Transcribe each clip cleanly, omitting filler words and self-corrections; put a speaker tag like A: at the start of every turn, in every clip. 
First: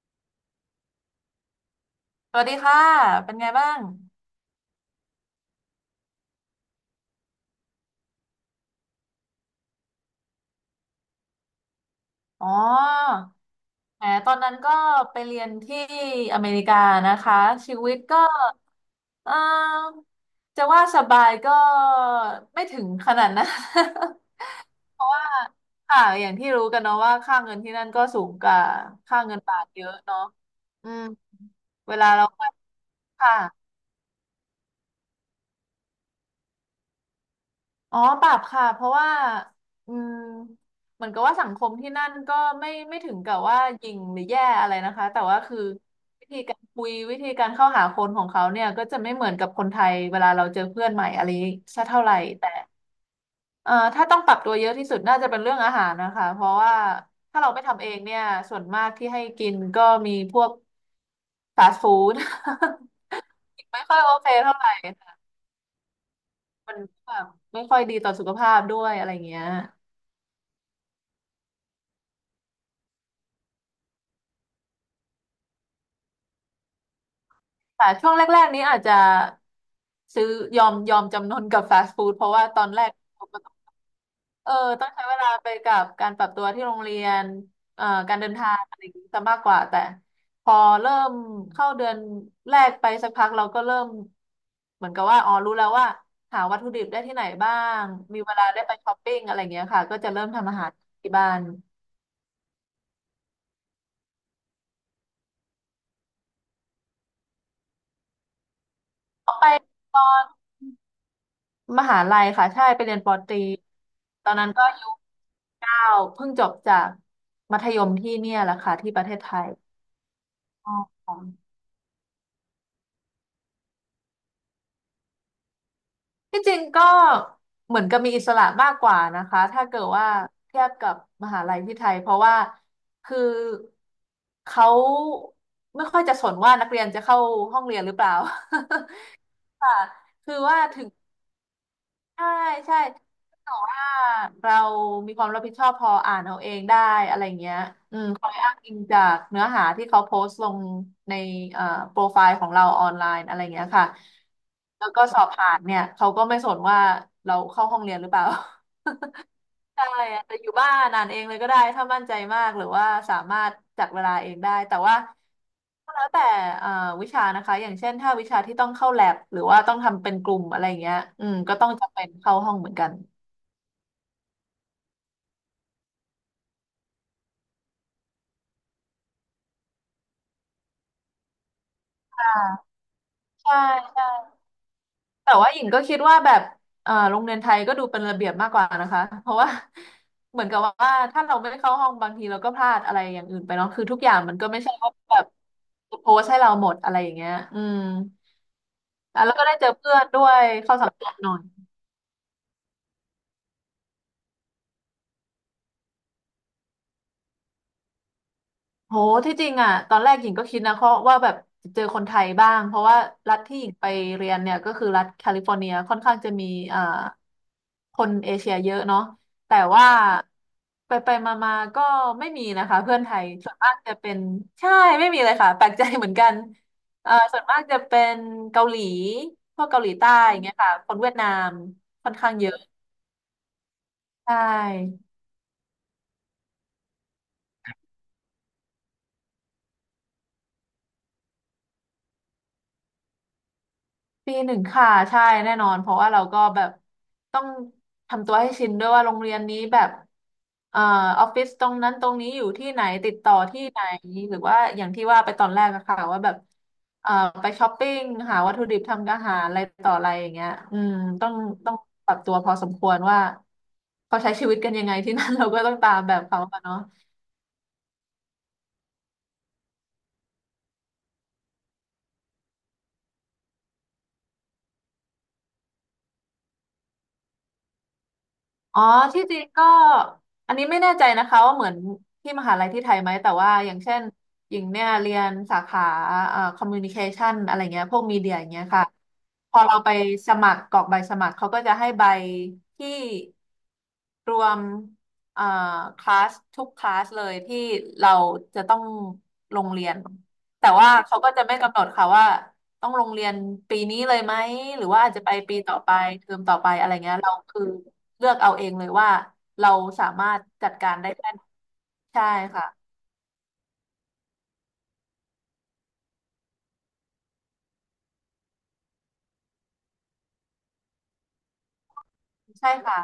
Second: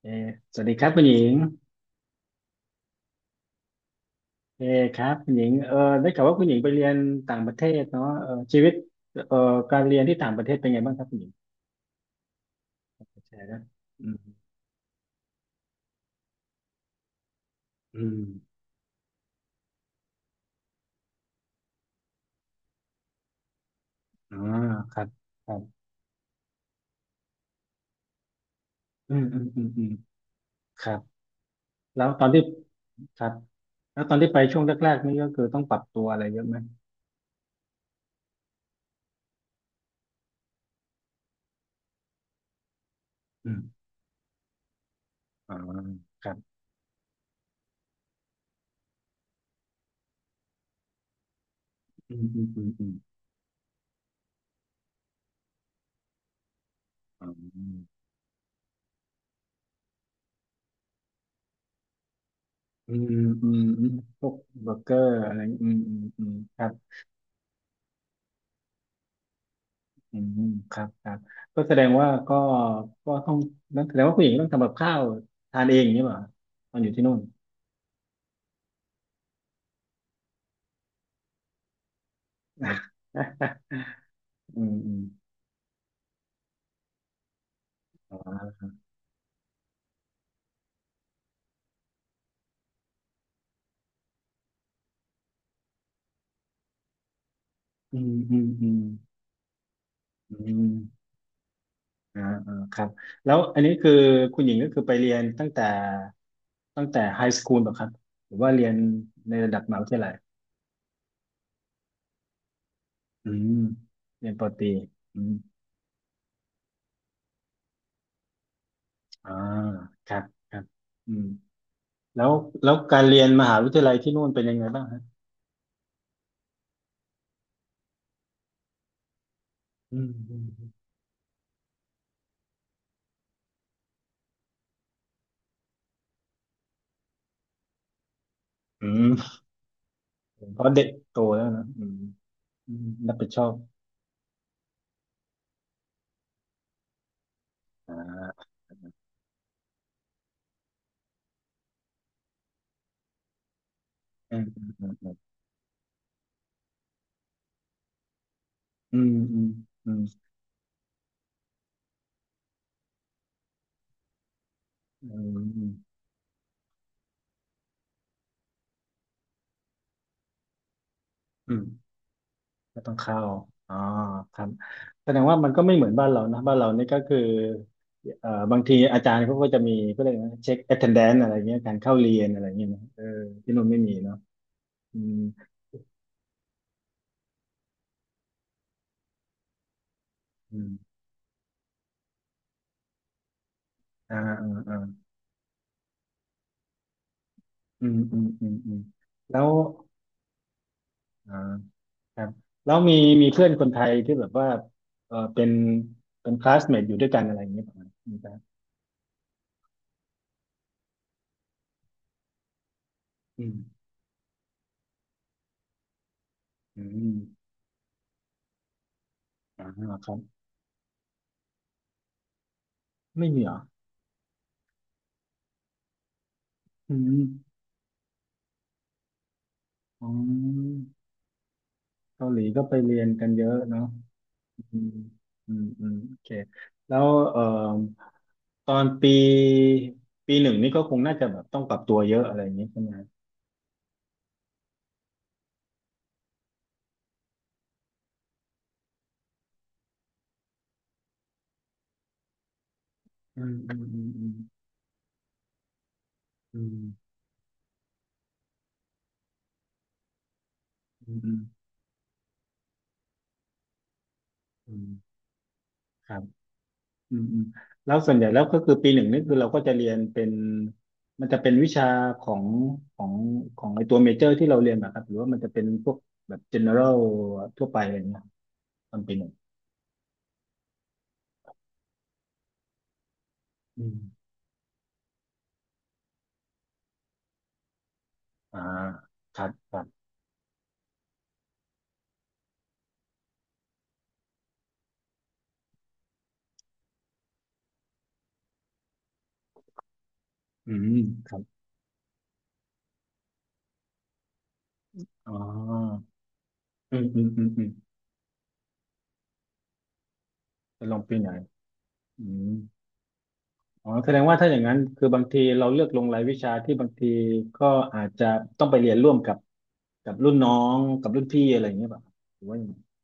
A: เออสวัสดีครับคุณหญิง
B: สวัสดีค่ะเป็นไงบ้าง
A: เออครับคุณหญิงได้ข่าวว่าคุณหญิงไปเรียนต่างประเทศเนาะชีวิตเออการเรียนที่ต่างประเทศเป็นไงบ้างครับคุณหญิง
B: อ๋อ
A: แชร์นะ
B: แหม
A: อืม
B: ตอนนั้นก็ไปเรียนที่อเมริกานะคะ ชีวิต
A: อื
B: ก็
A: ม
B: เออจะว่าสบายก็ไม่ถึงขนาดนะ
A: อา ค
B: เพ
A: รับ
B: ราะว่า
A: ครับ
B: ค่ะอย่างที่รู้กันเนาะว่าค่าเงินที่นั่นก็สูงกว่า
A: อื
B: ค่า
A: ม
B: เงิ
A: อื
B: น
A: ม
B: บา
A: อื
B: ท
A: ม
B: เย
A: อืม
B: อะเนาะ
A: ค
B: อื
A: รับ
B: มเว
A: แล้
B: ลา
A: วต
B: เรา
A: อนที่ครับ
B: ค่ะ
A: แล้วตอนที่ไปช่วงแรกๆนี่ก็คือต้องปรับตัวอะไรเยอะไหม
B: อ๋อปรับค่ะเพราะว่าอืมเหมือนกับว่าสังคมที่นั่นก็ไม่ไม่ถึงกับ
A: อื
B: ว่าห
A: ม
B: ยิ่งหรือแย่อะไรนะคะแต่ว่า
A: อ่า
B: คือ
A: ค
B: วิ
A: รั
B: ธี
A: บ
B: การคุยวิธีการเข้าหาคนของเขาเนี่ยก็จะไม่เหมือนกับคนไทยเวลาเราเจอเพื่อนใหม่อะไรสักเท่าไห
A: อื
B: ร่
A: มอืม
B: แต่
A: อืมอืม
B: ถ้าต้องปรับตัวเยอะที่สุดน่าจะเป็นเรื่องอาหารนะคะเพราะว่า
A: อา
B: ถ้าเราไม่ทำเองเนี่ยส่วนมากที่ให้กินก็มีพวกฟาสต์ฟู้ด
A: อืมอืม
B: ไม่
A: อืม
B: ค่อยโอ
A: พ
B: เค
A: วก
B: เท่าไห
A: เบ
B: ร่
A: อร์เกอร์
B: ค่ะ
A: อะไรอืมอืมอืมครับ
B: มันแบบไม่ค่อยดีต่อสุขภาพด้วยอะไรเงี้ย
A: อืมครับครับก็แสดงว่าก็ต้องนั่นแสดงว่าผู้หญิงต้องทำกับข้าวทานเองอย่างนี้เหรอตอนอยู่ที่นู่น
B: แต่ช่วงแรกๆนี้อาจจะซื้อยอมจำนนกับฟาสต์ฟู้ดเพราะว่าตอนแรก เออ
A: อืม
B: ต้อ
A: อื
B: ง
A: ม
B: ใช้เวลาไปกับการปรับตัวที่โรงเรียน
A: อ๋
B: การเดินทาง
A: อ
B: อะไรอย่างนี้ซะมากกว่าแต่พอเริ่มเข้าเดือนแรกไปสักพักเราก็เริ่มเหมือนกับว่าอ๋อรู้แล้วว่าหาวัตถุดิบได้ที่ไหนบ้าง
A: อืม
B: มีเว
A: อื
B: ลา
A: ม
B: ได้
A: อื
B: ไป
A: ม
B: ช้อปปิ้งอะไรอย่างเงี้ยค่ะก็จะเริ่ม
A: อื
B: ทำอา
A: ม
B: หารที่บ้าน
A: อ่าอ่าครับแล้วอันนี้คือคุณหญิงก็คือไปเรียนตั้งแต่ตั้งแต่ไฮสคูลป่ะครับหรือว่าเรียน
B: อ
A: ใน
B: อกไป
A: ระดับมหาวิท
B: ตอ
A: ยาลัย
B: น มหาลัยค่ะใช่ไปเรียนปอ
A: อื
B: ตรี
A: ม
B: ต
A: เรี
B: อ
A: ยน
B: น
A: ปอ
B: นั้น
A: ต
B: ก็
A: รี
B: อายุ
A: อืม
B: 9เพิ่งจบจากมัธยมที่เนี่ยแหละค่ะที่ประเทศไท
A: อ่า
B: ย
A: ครับครับ
B: อ๋อ
A: อืมแล้วการเรียนมหาวิทยาลัยที่นู่นเป็นยังไงบ้างฮะ
B: ที่จริงก็เหมือนกับมีอิสระมากกว่านะคะถ้าเกิด
A: อื
B: ว่าเทียบ
A: ม
B: กับมหาลัยที่ไทยเพราะว่าคือเขาไม่ค่อยจะสนว่านักเรียนจะเข้าห้องเรียนหรือเปล่า
A: อืม
B: ค่ะคือ
A: เพ
B: ว่า
A: ราะเด็
B: ถึ
A: ก
B: ง
A: โตแล้วนะอืม
B: ใช่
A: อื
B: ใช่
A: มรับผิดชอ
B: แต่
A: บ
B: ว่าเรามีความรับผิดชอบพออ่านเอาเองได้อะไรเงี้ย
A: อ่
B: อืมคอย
A: า
B: อ้างอิงจากเนื้อหาที่เขาโพสต์ลงในเอ่อโปรไฟล์ของเราออนไลน์อะไรเงี้ยค่ะ
A: อืมอื
B: แล้
A: ม
B: วก็
A: อืม
B: สอบผ่านเนี่ยเขาก็ไม่สนว่าเราเข้าห้องเรียนหรือเปล่า
A: อืมอืม
B: ใช่อาจจะอยู่บ้านอ่านเองเลยก็ได้ถ้ามั่นใจมากหรือว่าสามารถจัดเวลาเองได้แต่ว่า
A: อืมอืม
B: ก็แล้วแต่เอ่อวิชานะคะอย่างเช่นถ้าวิชาที่ต้องเข้าแลบหรือว่าต้องทำเป็นกลุ่มอะไรอย่างเงี้ยอืม
A: อื
B: ก็
A: ม
B: ต้องจำเป็นเข้าห้องเหมือน
A: ก็
B: กั
A: ต้อ
B: น
A: งเข้าอ๋อครับแสดงว่ามันก็ไม่เหมือนบ้านเรานะบ้านเรานี่ก็คือบางทีอาจารย์เขาก็จะมีก็เลยกนะเช็ค attendance อะไรเงี้ยการเข้าเรี
B: ใช
A: ยนอะไร
B: ่
A: เงี้ยนะที่
B: ใช่
A: นู่นไม่มีเนาะอืม
B: แต่ว่าหญิงก็คิดว่าแบบโรงเรียนไทยก็ดูเป็นระเบียบมากกว่านะคะเพราะว่า เหมือนกั
A: อื
B: บว่า
A: ม
B: ถ้าเราไม่เข้าห้องบางทีเราก็พลาดอะไรอย่างอื่นไปเนาะคือทุกอ
A: อ่า
B: ย่างมันก็
A: อ่า
B: ไม่ใช่
A: อ่า
B: ว่าแบบโพสให้เราหมดอะไรอย่างเงี้ยอืม
A: อืมอืมอืมอืม
B: อ่ะแล้ว
A: แล้
B: ก็
A: ว
B: ได้เจอเพื่อนด้วยเข้าสังคมหน่
A: อ่า
B: อย
A: ครับแล้วมีมีเพื่อนคนไทยที่แบบว่าเป็นคลาสเมทอยู่ด้วยกันอะไรอย่างเงี้ยประมาณนี้ครับ
B: โหที่จริงอ่ะตอนแรกหญิงก็คิดนะเพราะว่าแบบเจอคนไทยบ้างเพราะว่ารัฐ
A: อืม
B: ที่หญิงไปเรียนเนี่ยก็คือรัฐแคลิฟอร์เนียค่อนข้างจะมีอ่า
A: อืม
B: คนเอเชียเยอะเนาะแต่
A: อ่า
B: ว่า
A: ครับ
B: ไปไปมามาๆก็ไม่มีนะคะเพื่อนไทย
A: ไม่มี
B: ส่
A: เหร
B: วน
A: อ
B: มากจะเป็นใช่ไม่มีเลยค่ะแปลกใจเหมือนกัน
A: อืม
B: ส่วนมากจะเป็นเกาหลีพวกเกาหลี
A: อ๋
B: ใต้อย่างเงี้ยค่ะ
A: อ
B: คนเวียดนามค่อน
A: เกา
B: ข้าง
A: หลี
B: เยอะ
A: ก็ไปเรียนกันเยอะเนาะ
B: ใช
A: อืม
B: ่
A: อืมอืมโอเคแล้วตอนปีหนึ่งนี่ก็คงน่าจะแบบต้องปรับตัวเยอะอะไรอย่างเงี้ยใช่ไหม
B: ปีหนึ่งค่ะใช่แน่นอนเพราะว่าเราก็แบบต้องทำตัวให้ชินด้วยว่าโรงเรียนนี้แบบเอ่อออฟฟิศตรงนั้นตรงนี้อยู่ที่ไหนติดต่อ
A: อืม
B: ที่
A: อื
B: ไหน
A: มอืม
B: หรือว่าอย่างที่ว่าไปตอนแรกอะค่ะว่าแบบ
A: อืม
B: เอ่อไปช้อปปิ้งหาวัตถุดิบทำอาหารอะไรต่ออะไรอย่างเงี้ยอืม
A: อืม
B: ต้
A: อืม
B: อ
A: อื
B: ง
A: ม
B: ต้องปรับตัวพอสมควรว่าเขาใช้ชีวิตกัน
A: อื
B: ยังไงที่
A: ม
B: นั่น เราก็ต้องตาม
A: ค
B: แบ
A: รั
B: บ
A: บ
B: เขาอะเนาะ
A: อืมอืมแล้วส่วนใหญ่แล้วก็คือปีหนึ่งนี่คือเราก็จะเรียนเป็นมันจะเป็นวิชาของของไอตัวเมเจอร์ที่เราเรียนมาครับหรือว่ามันจะเป็นพวกแบบ general ทั่วไปอะไรเงี้ย
B: อ๋อ
A: ตอนปีห
B: ที่
A: นึ่ง
B: จริงก็อันนี้ไม่แน่ใจนะคะว่าเหมือนที่มหาลัยที่ไทยไหมแต่ว่าอย่าง
A: อื
B: เช่
A: ม
B: นหญิงเนี่ยเรียนสาขาคอมมิวนิเคชันอะไรเงี้ยพวกมีเดียอย่าง
A: อ่า
B: เงี้ยค่ะ
A: ครับ
B: พอ
A: ค
B: เรา
A: รั
B: ไป
A: บ
B: สมัครกรอกใบสมัครเขาก็จะให้ใบที่รวมเอ่อคลาสทุกคลาสเลยที่เราจะต้องลงเรียนแต่
A: อื
B: ว่า
A: ม
B: เขา
A: ค
B: ก็
A: รับ
B: จะไม่กำหนดค่ะว่าต้องลงเรียนปีนี้เลยไหมหรือว่าอาจจะ
A: อ๋
B: ไปปีต่อไป
A: อ
B: เทอมต่อไปอะไร
A: อืม
B: เงี้ย
A: อืม
B: เรา
A: อืม
B: คื
A: อื
B: อ
A: ม
B: เลือกเอาเองเลยว่าเราสามารถจัด
A: จะ
B: กา
A: ล
B: ร
A: ง
B: ได้
A: ปีไห
B: แค่
A: น
B: ไหนใช่
A: อืม
B: ค่ะ
A: อ๋อแสดงว่าถ้าอย่างนั้นคือบางทีเราเลือกลงรายวิชาที่บางทีก็อาจจะต้องไปเรียนร่วมกับรุ่นน้องกับรุ่นพี่อะไรอย่างเงี้ยป่ะหรือว่ายัง
B: ใช่
A: ไง
B: ค่ะ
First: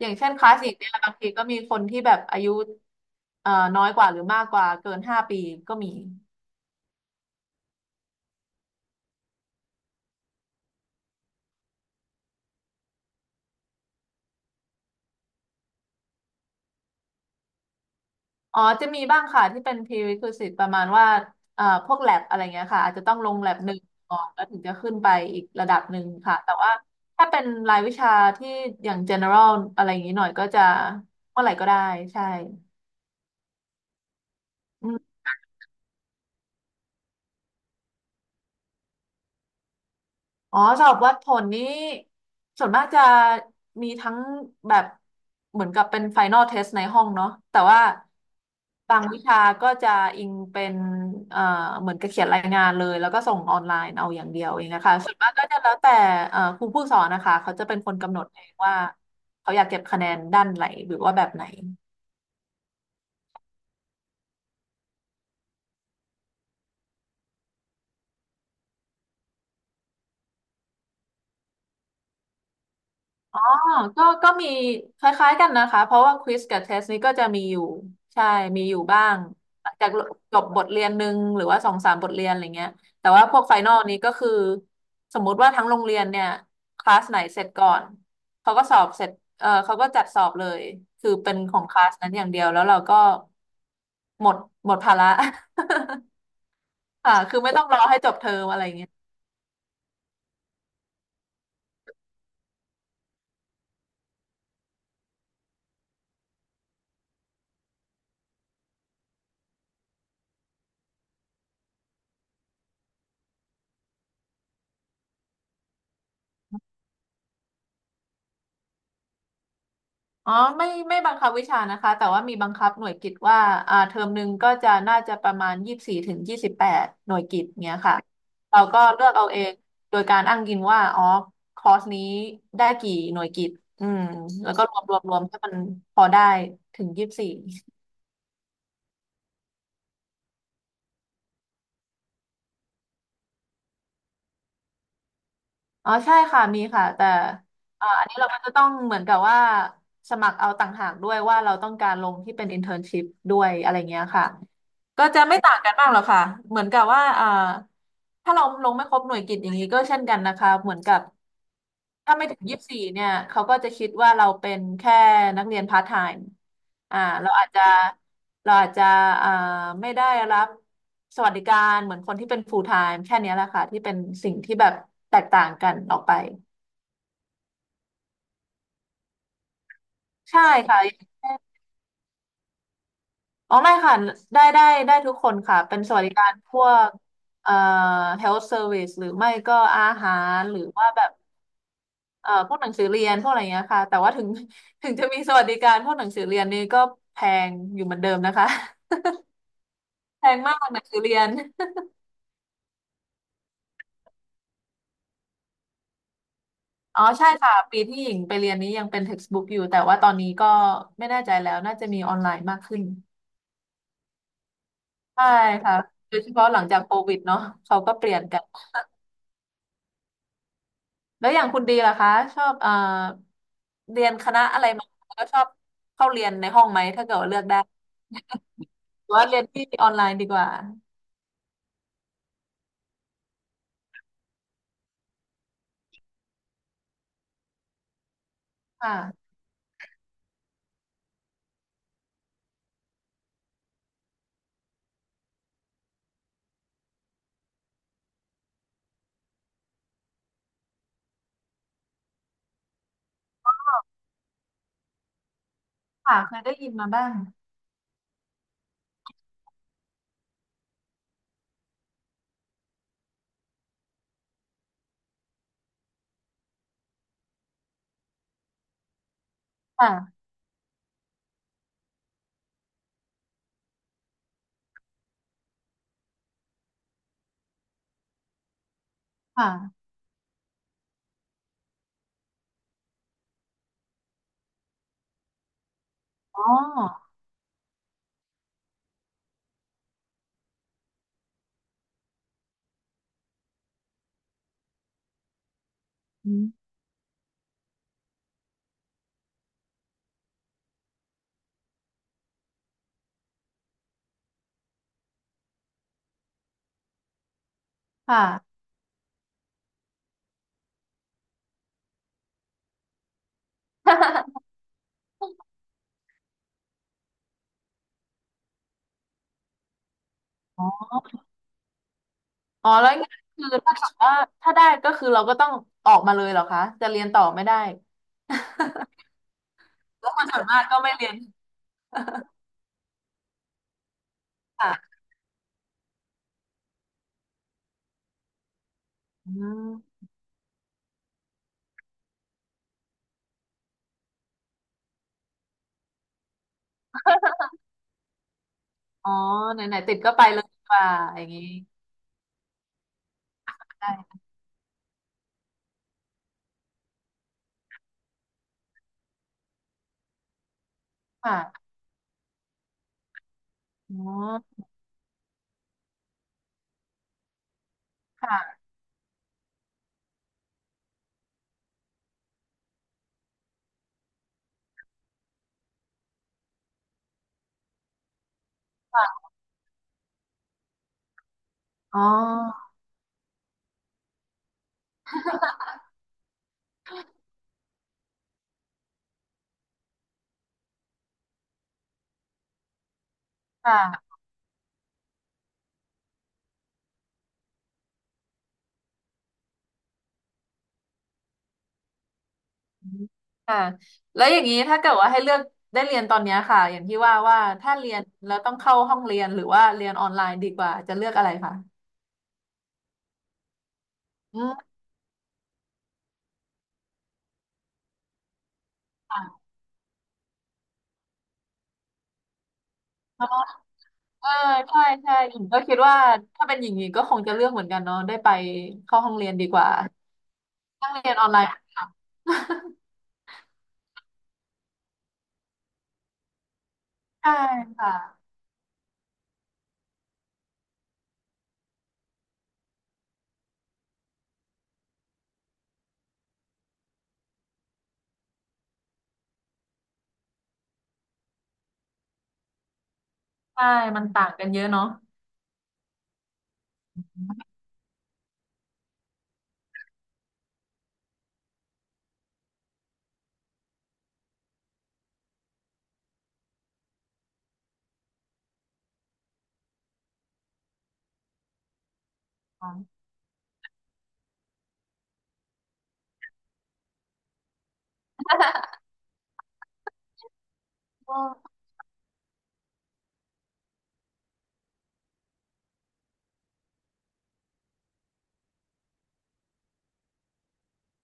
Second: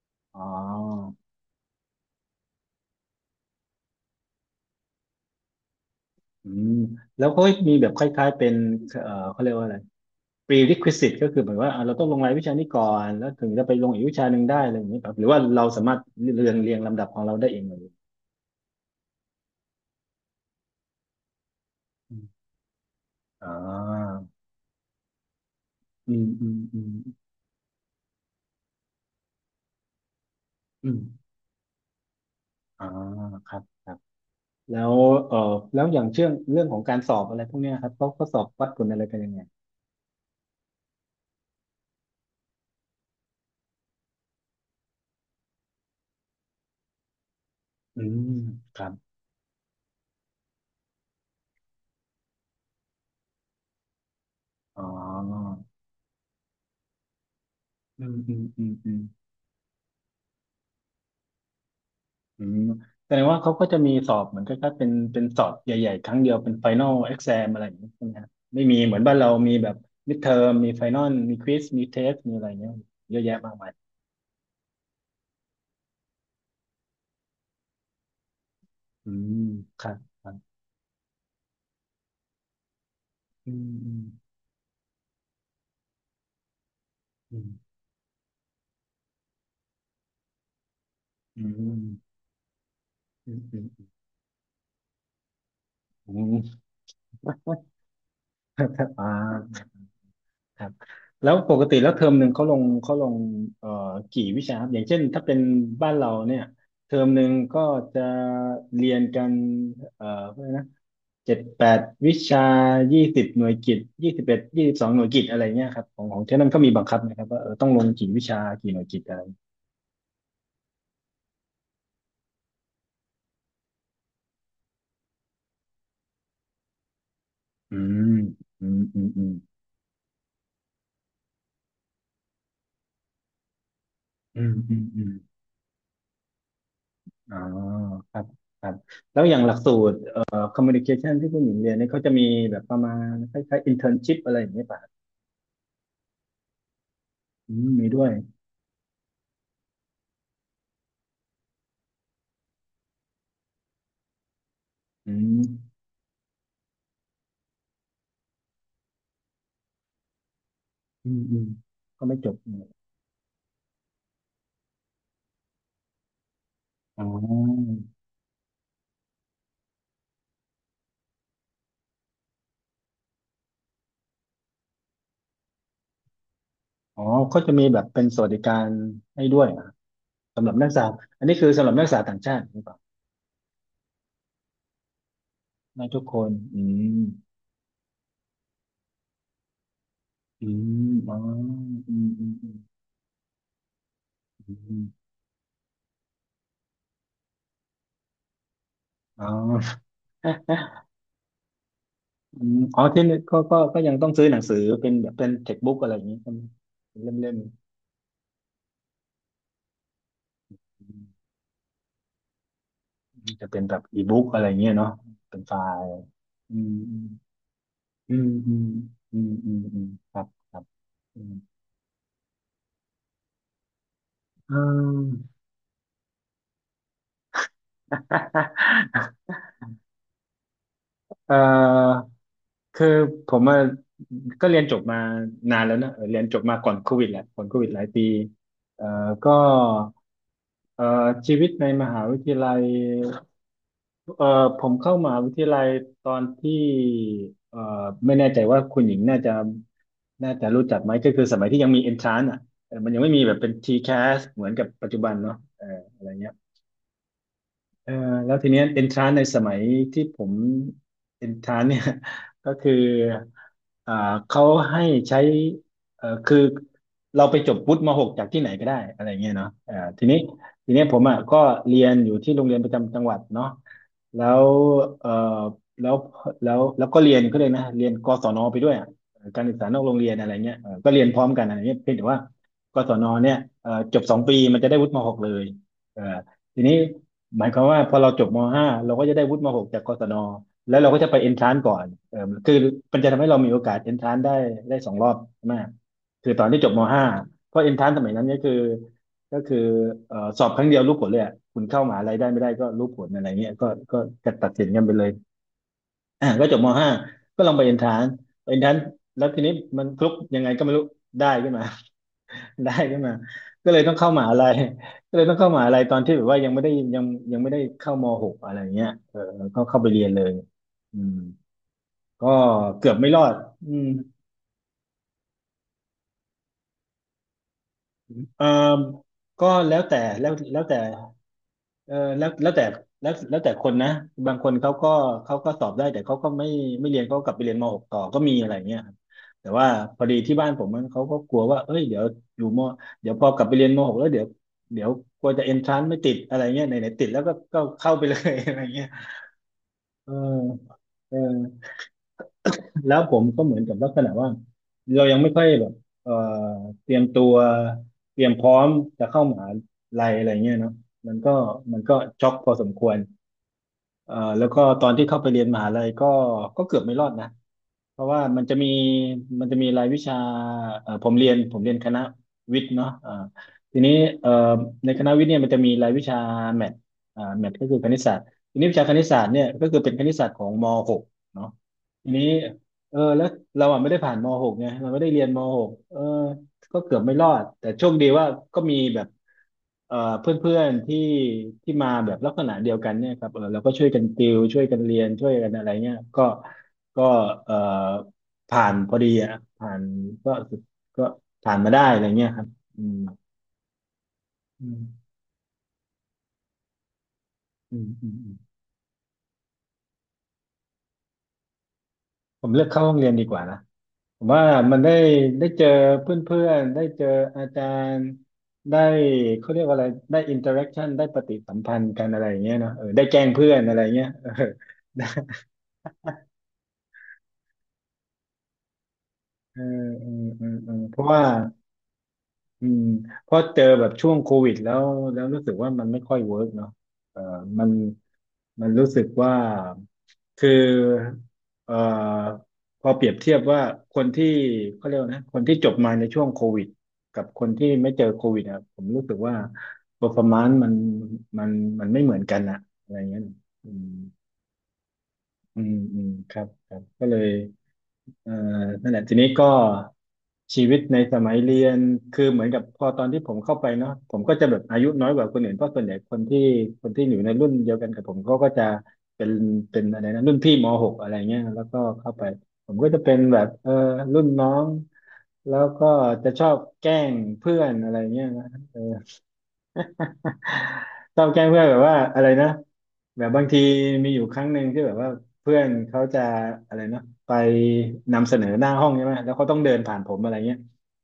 B: อย่างเช่น
A: อ๋
B: คลาสสิกเนี่ยบา
A: อ
B: งทีก็มีคนที่แบบอายุเอ่อน้อยกว่าหรือมากกว่าเกิน5 ปีก็มี
A: อืมแล้วเขามีแบบคล้ายๆเป็นเขาเรียกว่าอะไร prerequisite ก็คือเหมือนว่าอ่ะเราต้องลงรายวิชานี้ก่อนแล้วถึงจะไปลงอีกวิชาหนึ่งได้อะไรอย่างนี้ครับหรือว่าเราสามารถเรียงลำดับของเราได้เองเลย
B: อ๋อจะมีบ้างค่ะที่เป็น prerequisite ประมาณว่าพวกแ a
A: อื
B: บ
A: ม
B: อะไรเงี้ยค่ะอาจจะต้องลง
A: อ่
B: แ a บหนึ่งก่
A: า
B: อนแล้วถึงจะขึ้นไปอีกระดับหนึ่ง
A: อืม
B: ค่ะ
A: อื
B: แต่
A: ม
B: ว่า
A: อืม
B: ถ้าเป็นรายวิชาที่อย่าง general อะไรอย่างนี้หน่อยก็จะ
A: อืม
B: เมื่อไหร่ก็ได้ใช่
A: อ่าครับครับแล้
B: อื
A: วเอ่ออย่างเชื่องเรื่องของการสอบอะไรพวกเนี้ยครับเขาสอบวัดผลอะไรกันยังไง
B: อ๋อสอบวัดผลนี้ส่วนมากจะมีทั้งแบบเหมือนกับเป็นไฟน l ลเทสในห้องเนาะแต่ว่า
A: อืมครับ
B: บางวิชาก็จะอิงเป็นเอ่อเหมือนกับเขียนรายงานเลยแล้วก็ส่งออนไลน์เอาอย่างเดียวเอง
A: อ๋
B: นะ
A: อ
B: คะส่วนมากก็จะแล้วแต่ครูผู้สอนนะคะเขาจะเป็นคน
A: อื
B: กำ
A: ม
B: หนด
A: อื
B: เอ
A: ม
B: ง
A: อืม
B: ว่า
A: อืม
B: เขาอยากเก็บคะแนนด้านไหนหรือว่าแบบไหน
A: อืมแสดงว่าเขาก็จะมีสอบเหมือนกับเป็นสอบใหญ่ๆครั้งเดียวเป็นไฟนอลเอ็กซมอะไรอย่างนี้ใช่ไหมครับไม่มีเหมือนบ้านเรามีแบบมิดเทอมมีไฟนอลมีควิสมีเทสมีอะไรเงี้ยเยอะแยะ
B: อ๋อ
A: มากมาย
B: ก็มีคล้ายๆกันนะคะ เพราะว่าควิสกับเทสนี้ก็จะมีอยู่ใช่มีอยู่บ้า
A: อื
B: ง
A: ม
B: หลัง
A: ค
B: จา
A: รั
B: ก
A: บครั
B: จบ
A: บ
B: บทเรียนหนึ่งหรือว่าสองสามบทเรียนอะไรเงี้ยแต่ว่าพวก
A: อื
B: ไฟนอลนี้ก็คือ
A: ม
B: สมมุติว่าทั้งโรงเรียนเนี่ยคลาสไหน
A: อื
B: เสร็จ
A: ม
B: ก่อนเขาก็สอบเสร็จเออเขาก็จัดสอบเลยคือเป็น
A: อื
B: ของคลาสนั้น
A: ม
B: อย่างเดียวแล้วเราก็
A: อืมอืม
B: หมดหมดภาระ
A: อืม
B: คือไม่ต้อ
A: ก็
B: งรอให้จบเทอมอะ
A: จ
B: ไร
A: ะ
B: เงี้ย
A: อ่าครับแล้วปกติแล้วเทอมหนึ่งเขาลงเอ่อกี่วิชาครับอย่างเช่นถ้าเป็นบ้านเราเนี่ยเทอมหนึ่งก็จะเรียนกันเอ่อ เจ็ดแปดวิชา20 หน่วยกิต2122 หน่วยกิตอะไรเงี้ยครับของของเท่านั้นก็มีบังคับนะครับว่าต้องลงกี่วิชากี่หน่วยกิตอะไร
B: อ๋อไม่บังคับวิชานะคะแต่ว่ามีบังคับหน่วยกิตว่าเทอมหนึ่งก็จะน่าจะประมาณยี่สิบสี่ถึง28หน่วยกิตเนี้
A: อื
B: ยค่ะ
A: ม
B: เรา
A: อื
B: ก็
A: มอื
B: เลื
A: ม
B: อก
A: อื
B: เอา
A: ม
B: เองโดยการอ้างอิงว่าอ๋อคอร์สนี้ได้กี่หน่วยกิตอืม
A: อื
B: แล้
A: ม
B: วก็ร
A: อื
B: ว
A: ม
B: มรว
A: อื
B: ม
A: ม
B: รวมให้มันพอได้ถึงยี่สิบสี่
A: อ๋อครับครับแล้วอย่างหลักสูตรคอมมูนิเคชันที่ผู้หญิงเรียนเนี่ยเขาจะมีแบบประมาณคล้ายๆอินเทอร์นชิพอะไรอย่างเงี้ยป่ะ
B: อ๋อใช่ค่ะมีค่ะแต่
A: อืมมีด้
B: อั
A: ว
B: น
A: ย
B: นี้เราก็จะต้องเหมือนกับว่าสมัครเอาต่างหากด้วยว่าเราต้องการลงที่เป็น internship ด้วยอะไรเงี้ยค่ะ ก็
A: อื
B: จะไม่ต่างกัน
A: ม
B: มากหรอกค่ะเหมือนกับว่าถ้าเราลงไม่ครบหน่วยกิตอย่างนี้ก็เช่นกันนะคะเหมือนกับ
A: อืมอืมก็
B: ถ้า
A: ไม่
B: ไม่
A: จบ
B: ถึงยี่สิบสี่เนี่ยเขาก็จะคิดว่าเราเป็นแค่นักเรียนพาร์ทไทม์อ่า
A: อ๋
B: เราอาจจะ
A: อ
B: เราอาจจะอ่าไม่ได้รับสวัสดิการเหมือนคนที่เป็นฟูลไทม์แค่เนี้ยแหละค่ะที่เป็นสิ่งที่แบบแตกต่างกันออกไป
A: อ๋อเขาจะมีแบบเป็นสวัสดิการให้ด้วยเหรอครับ
B: ใช่
A: สำหรับนักศึ
B: ค่
A: กษาอันนี้
B: ะ
A: คือสำหรับนักศึกษาต่างชาติหรือเปล่า
B: อ๋อไม่ค่ะได้ได้ได้ทุกคนค่ะเป็น
A: ได้
B: ส
A: ทุ
B: วั
A: ก
B: สดิ
A: ค
B: กา
A: น
B: รพ
A: อื
B: วก
A: ม
B: เอ่อ health service หรือไม่ก็อาหาร
A: อื
B: หรือว่า
A: ม
B: แบบ
A: อ๋ออืมอืมอื
B: พว
A: ม
B: กหนังสือเรียนพวกอะไรเงี้ยค่ะแต่ว่าถึง
A: อื ม
B: ถึงจะมีสวัสดิการพวกหนังสือเรียนนี่ก็แพงอยู่เหมือนเดิมนะคะ
A: อ๋อ
B: แพงมากหนั งสือเรียน
A: อืมอ๋อที่นี่ก็ยังต้องซื้อหนังสือเป็นแบบเป็นเท็กบุ๊กอะไรอย่างนี้ใช่ไหม เป็
B: อ๋
A: น
B: อ
A: เล่ม
B: ใช่
A: เล่ม
B: ค่ะปีที่หญิงไปเรียนนี้ยังเป็น textbook อยู่แต่ว่าตอนนี้ก็
A: อื
B: ไม่แน่
A: ม
B: ใจแล้วน่าจะมีออนไลน์มากขึ้น
A: จะเป็นแบบอีบุ๊กอะไรอย่างเงี้ยเนาะ
B: ใช่
A: เป็นไฟ
B: ค่ะ
A: ล์
B: โดยเฉพาะ
A: อื
B: หลัง
A: ม
B: จากโค
A: อืม
B: วิดเนาะเขาก็เป
A: อื
B: ลี่ยน
A: ม
B: กัน
A: อืมอืมอืมอืมครับครับอื
B: แล้ว
A: ม
B: อย่างคุณดีล่ะคะชอบเรียนคณะ
A: อื
B: อะไรมา
A: ม
B: แล้วก็ชอบเข้าเรียนในห้องไหมถ้าเกิดว่าเลือกได้หรือว่า เรียนที่ออนไลน์ดีกว่า
A: เอ่อคือผมอะก็เรียนจบมานานแล้วนะเออเรียนจบมาก่อนโควิดแหละก่อนโควิดหลายปีเอ่อ
B: ค่ะ
A: ก็เอ่อชีวิตในมหาวิทยาลัยเอ่อผมเข้ามหาวิทยาลัยตอนที่เอ่อไม่แน่ใจว่าคุณหญิงน่าจะน่าจะรู้จักไหมก็คือสมัยที่ยังมี entrance อ่ะเออมันยังไม่มีแบบเป็น TCAS เหมือนกับปัจจุบันเนาะเอออะไร
B: ค่ะ
A: เงี้ย
B: เคยได้ยินมาบ้าง
A: เออแล้วทีเนี้ยเอนทรานในสมัยที่ผมเอนทรานเนี่ย ก็คืออ่าเขาให้ใช้เออคือเราไปจบวุฒิมหกจากที่ไหนก็ได้อะไรเงี้ยเนาะเออทีนี้
B: ค่ะ
A: ทีเนี้ยผมอ่ะก็เรียนอยู่ที่โรงเรียนประจำจังหวัดเนาะแล้วเออแล้วแล้วแล้วก็เรียนก็เลยกนะเรียนกศนไปด้วยอะ
B: ค
A: การศึกษานอก
B: ่ะ
A: โรงเรียนอะไรเงี้ยเออก็เรียนพร้อมกันอะไรเงี้ยเพียงแต่ว่ากศนเนี่ยเออจบ2 ปีมันจะได้วุฒิมหกเลยเออ
B: อ๋อ
A: ทีนี้ หมายความว่าพอเราจบม .5 เราก็จะได้วุฒิม .6 จากกศนแล้วเราก็จะไปเอนทรานก่อนเออคือมันจะทำให้เรามีโอกาสเอนทรานได้ได้2 รอบมากคื
B: อื
A: อตอนที่จ
B: ม
A: บม .5 เพราะเอนทรานสมัยนั้นก็คือก็คือสอบครั้งเดียวรู้ผลเลยอะคุณเข้ามหาลัยได้ไม่ได้ก็รู้ผลอะไรเงี้ยก็ก็กะตัดสินกันไปเลยอ่ะก็จบม .5 ก็ลองไปเอนทรานเอ
B: ค่ะ
A: นทรานแล้วทีนี้มันคลุกยังไงก็ไม่รู้ได้ขึ้นมา ได้ขึ้นมาก็เลยต้องเข้ามหาลัย ก็เลยต้องเข้าม หาลัยตอนที่แบบว่ายังไม่ได้ยังไม่ได้เข้ามหกอะไรเงี้ยเออก็เข้าไปเรียนเลย
B: อ๋อ
A: อืมก็
B: อ๋อแล้
A: เกื
B: ว
A: อ
B: อ
A: บ
B: ย่าง
A: ไม่
B: นี้
A: รอด
B: คือ
A: อื
B: ถ้าเกิ
A: ม
B: ดว่าถ้าได้ก็คือเราก็ต้องออกมาเลยเหรอคะจะเรียนต่อไม่ได้
A: เออก็แล้วแต่
B: เพราะค
A: แล้
B: น
A: ว
B: ส่วน
A: แล้
B: มาก
A: วแต่
B: ก็ไม่เรียน
A: เออแล้วแต่แล้วแต่คนนะบางคน เขา
B: ค่ะ
A: ก็สอบได้แต่เขาก็ไม่เรียนเขาก็กลับไปเรียนมหกต่อก็มีอะไรเงี้ยครับ
B: อื
A: แต่ว่าพ
B: ม
A: อดีที่บ้านผมมันเขาก็กลัวว่าเอ้ยเดี๋ยวอยู่มเดี๋ยวพอกลับไปเรียนมหกแล้วเดี๋ยวเดี๋ยวกลัวจะเอนทรานไม่ติดอะไรเงี้ยไหนไหนติดแล้วก็เข้าไปเลย อะไรเงี้ย
B: อ๋อไหนๆติด
A: เอ
B: ก็
A: อ
B: ไปเลยดีกว่า
A: เออ
B: อย่างนี้
A: แล้วผมก็เหมือนกับลักษณะ
B: ได้
A: ว่าเรายังไม่ค่อยแบบเอ่อเตรียมตัวเตรียมพร้อมจะเข้ามหาลัยอะไรเงี้ยเนาะมันก็
B: ค่ะ
A: มันก็ช็อกพอสมควร
B: อ๋อ
A: แล้วก็ตอนที่เข้าไปเรียนมหาลัยก็เกือบไม่รอดนะเพราะว่ามันจะมี
B: ค่ะ
A: รายวิชาผมเรียนคณะวิทย์เนาะอ่าทีนี้เอ่อในคณะวิทย์เนี่ยมันจะมีรายวิชาแมทอ่าแมทก็คือคณิตศาสตร์ทีนี้วิชาคณิต
B: ค่ะ
A: ศาสตร์เนี่ยก็คือเป็นคณิตศาสตร์ของม .6 เนาะ
B: อ๋
A: ทีนี้
B: อ
A: เออแล้วเราอ่ะไม่ได้ผ่านม .6 ไงเราไม่ได้เรียนม .6 เออ ก็เกือบไม่รอดแต่โชคดีว่าก็มีแบบเพื่อนๆที่มาแบบลักษณะเดียวกันเนี่ยครับเออเรา
B: ค
A: ก็ช่วยกัน
B: ่ะ
A: ติวช่วยกันเรียนช่วยกันอะไรเงี้ยก็ก็เอ่อผ่านพอดีอะผ่านก็ก็ผ่านมาได้อะไรเงี้ยครับอื
B: อื
A: ม
B: มค่ะแล้วอย่างนี้
A: อื
B: ถ้าเกิด
A: ม
B: ว่าให้เลือกได้เรียนตอนเนี้ยค่ะอย่างที่ว่าว่าถ้า
A: อืม
B: เรียน
A: อืม
B: แล้วต้องเข้าห้องเรียนหรือว่าเรียนออนไลน์ดีกว่าจะเลือกอะไรคะ
A: ผมเลือกเข้าห้องเรียนดีกว่านะ ผม
B: อื
A: ว่ามั
B: ม
A: นได้ได้เจอเพื่อนๆได้เจออาจารย์ได้
B: ค่ะ
A: เขาเรียกว่าอะไรได้อินเตอร์แอคชั่นได้ปฏิสัมพันธ์กันอะไรอย่างเงี้ยเนาะเออได้แกล้
B: เน
A: ง
B: อะ
A: เพื่อนอะไรเงี้ย
B: เอ
A: เอ
B: อ
A: อ
B: ใช่ใช่
A: ้
B: หญิงก็คิดว่าถ้าเป็นอย่างนี้ก็คงจะเลือกเหมือนกันเนาะได้ไปเข้าห้องเรียนดี ก
A: เอ
B: ว่า
A: อ
B: นั่ง
A: เพราะ
B: เรียน
A: ว่า
B: ออนไลน์ ค่ะ
A: อืมเพราะเจอแบบช่วงโควิดแล้วรู้สึกว่ามันไม่ค่อยเวิร์กเนาะเออ
B: ใช่
A: มัน
B: ค่ะ
A: รู้สึกว่าคือเออพอเปรียบเทียบว่าคนที่เขาเรียกว่านะคนที่จบมาในช่วงโควิดกับคนที่ไม่เจอโควิดอะผมรู้สึกว่า performance มันมันไม่เหมือนกันอะอะไรเงี้ย
B: ใช่
A: อืม
B: มันต่างกันเยอะเนาะ
A: อืมอืมครับครับก็เลยเอ่อนั่นแหละทีนี้ก็ชีวิตในสมัยเรียนคือเหมือนกับพอตอนที่ผมเข้าไปเนาะผมก็จะแบบอายุน้อยกว่าคนอื่นเพราะส่วนใหญ่คนที่อยู่ในรุ่นเดียวกันกับผมเขาก็จะเป็นอะไรนะรุ่นพี่มหกอะไรเงี้ยแล้วก็เข้าไปผ
B: อ๋
A: มก็จะเป็นแบบเออนน้องแล้วก็จะชอบแกล้งเพื่อนอะไรเงี้ยนะ ชอบแกล้ง
B: อ
A: เพื่อนแบบว่าอะไรนะแบบบางทีมีอยู่ครั้งหนึ่งที่แบบว่าเพื่อนเขาจะอะไรนะไปนำเสนอหน้าห้องใช่ไหมแล้วเขาต้องเดินผ่านผมอะไรเงี้ย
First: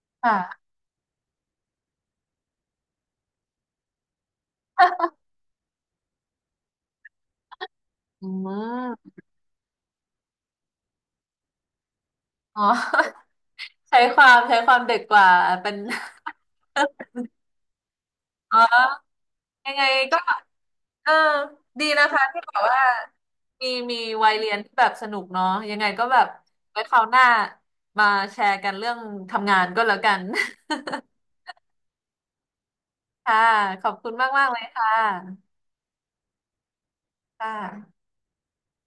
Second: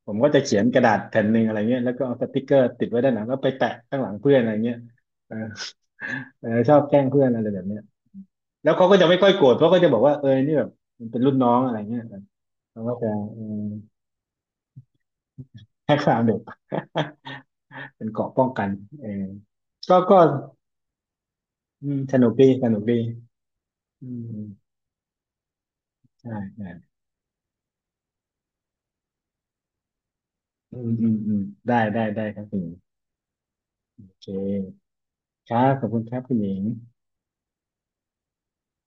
A: ผมก็
B: ค่ะ
A: จะเขียนกระดาษแผ่นหนึ่งอะไรเงี้ยแล้วก็เอาสติกเกอร์ติดไว้ด้านหลังแล้วไปแปะข้างหลังเพื่อนอะไรเงี้ย เออชอบแกล้งเพื่อนอะไรแบบเนี้ย
B: อื
A: แล้วเขาก็จะ
B: ม
A: ไม่ค่อยโกรธเพราะเขาก็จะบอกว่าเออนี่แบบมันเป็นรุ่นน้องอะไรเงี้ย
B: อ๋อ
A: เขาก็จะเออ
B: ใช้ความเด็กกว่าเป็น
A: ให้ความเด็ก เป็นเกราะป้อง
B: อ๋
A: กัน
B: อ
A: เออ
B: ยังไง
A: ก็
B: ก็เออดี
A: อืม
B: นะ
A: ส
B: คะ
A: นุก
B: ที่
A: ดี
B: แบบ
A: สนุ
B: ว่า
A: กดี
B: มี
A: อื
B: วัยเรียน
A: ม
B: ที่แบบสนุกเนาะยังไงก็แบบ
A: ใช่ใช่
B: ไว้คราวหน้ามาแชร์กันเรื่องทำงานก็แล้วกัน
A: อืมอืมอืมได้ได้ได้ครับคุณหญิง
B: ค่ะ ขอบ
A: โอ
B: คุณ
A: เ
B: มากๆเลย
A: ค
B: ค่ะ
A: ครับขอบคุณครับคุณหญิง
B: ค่ะ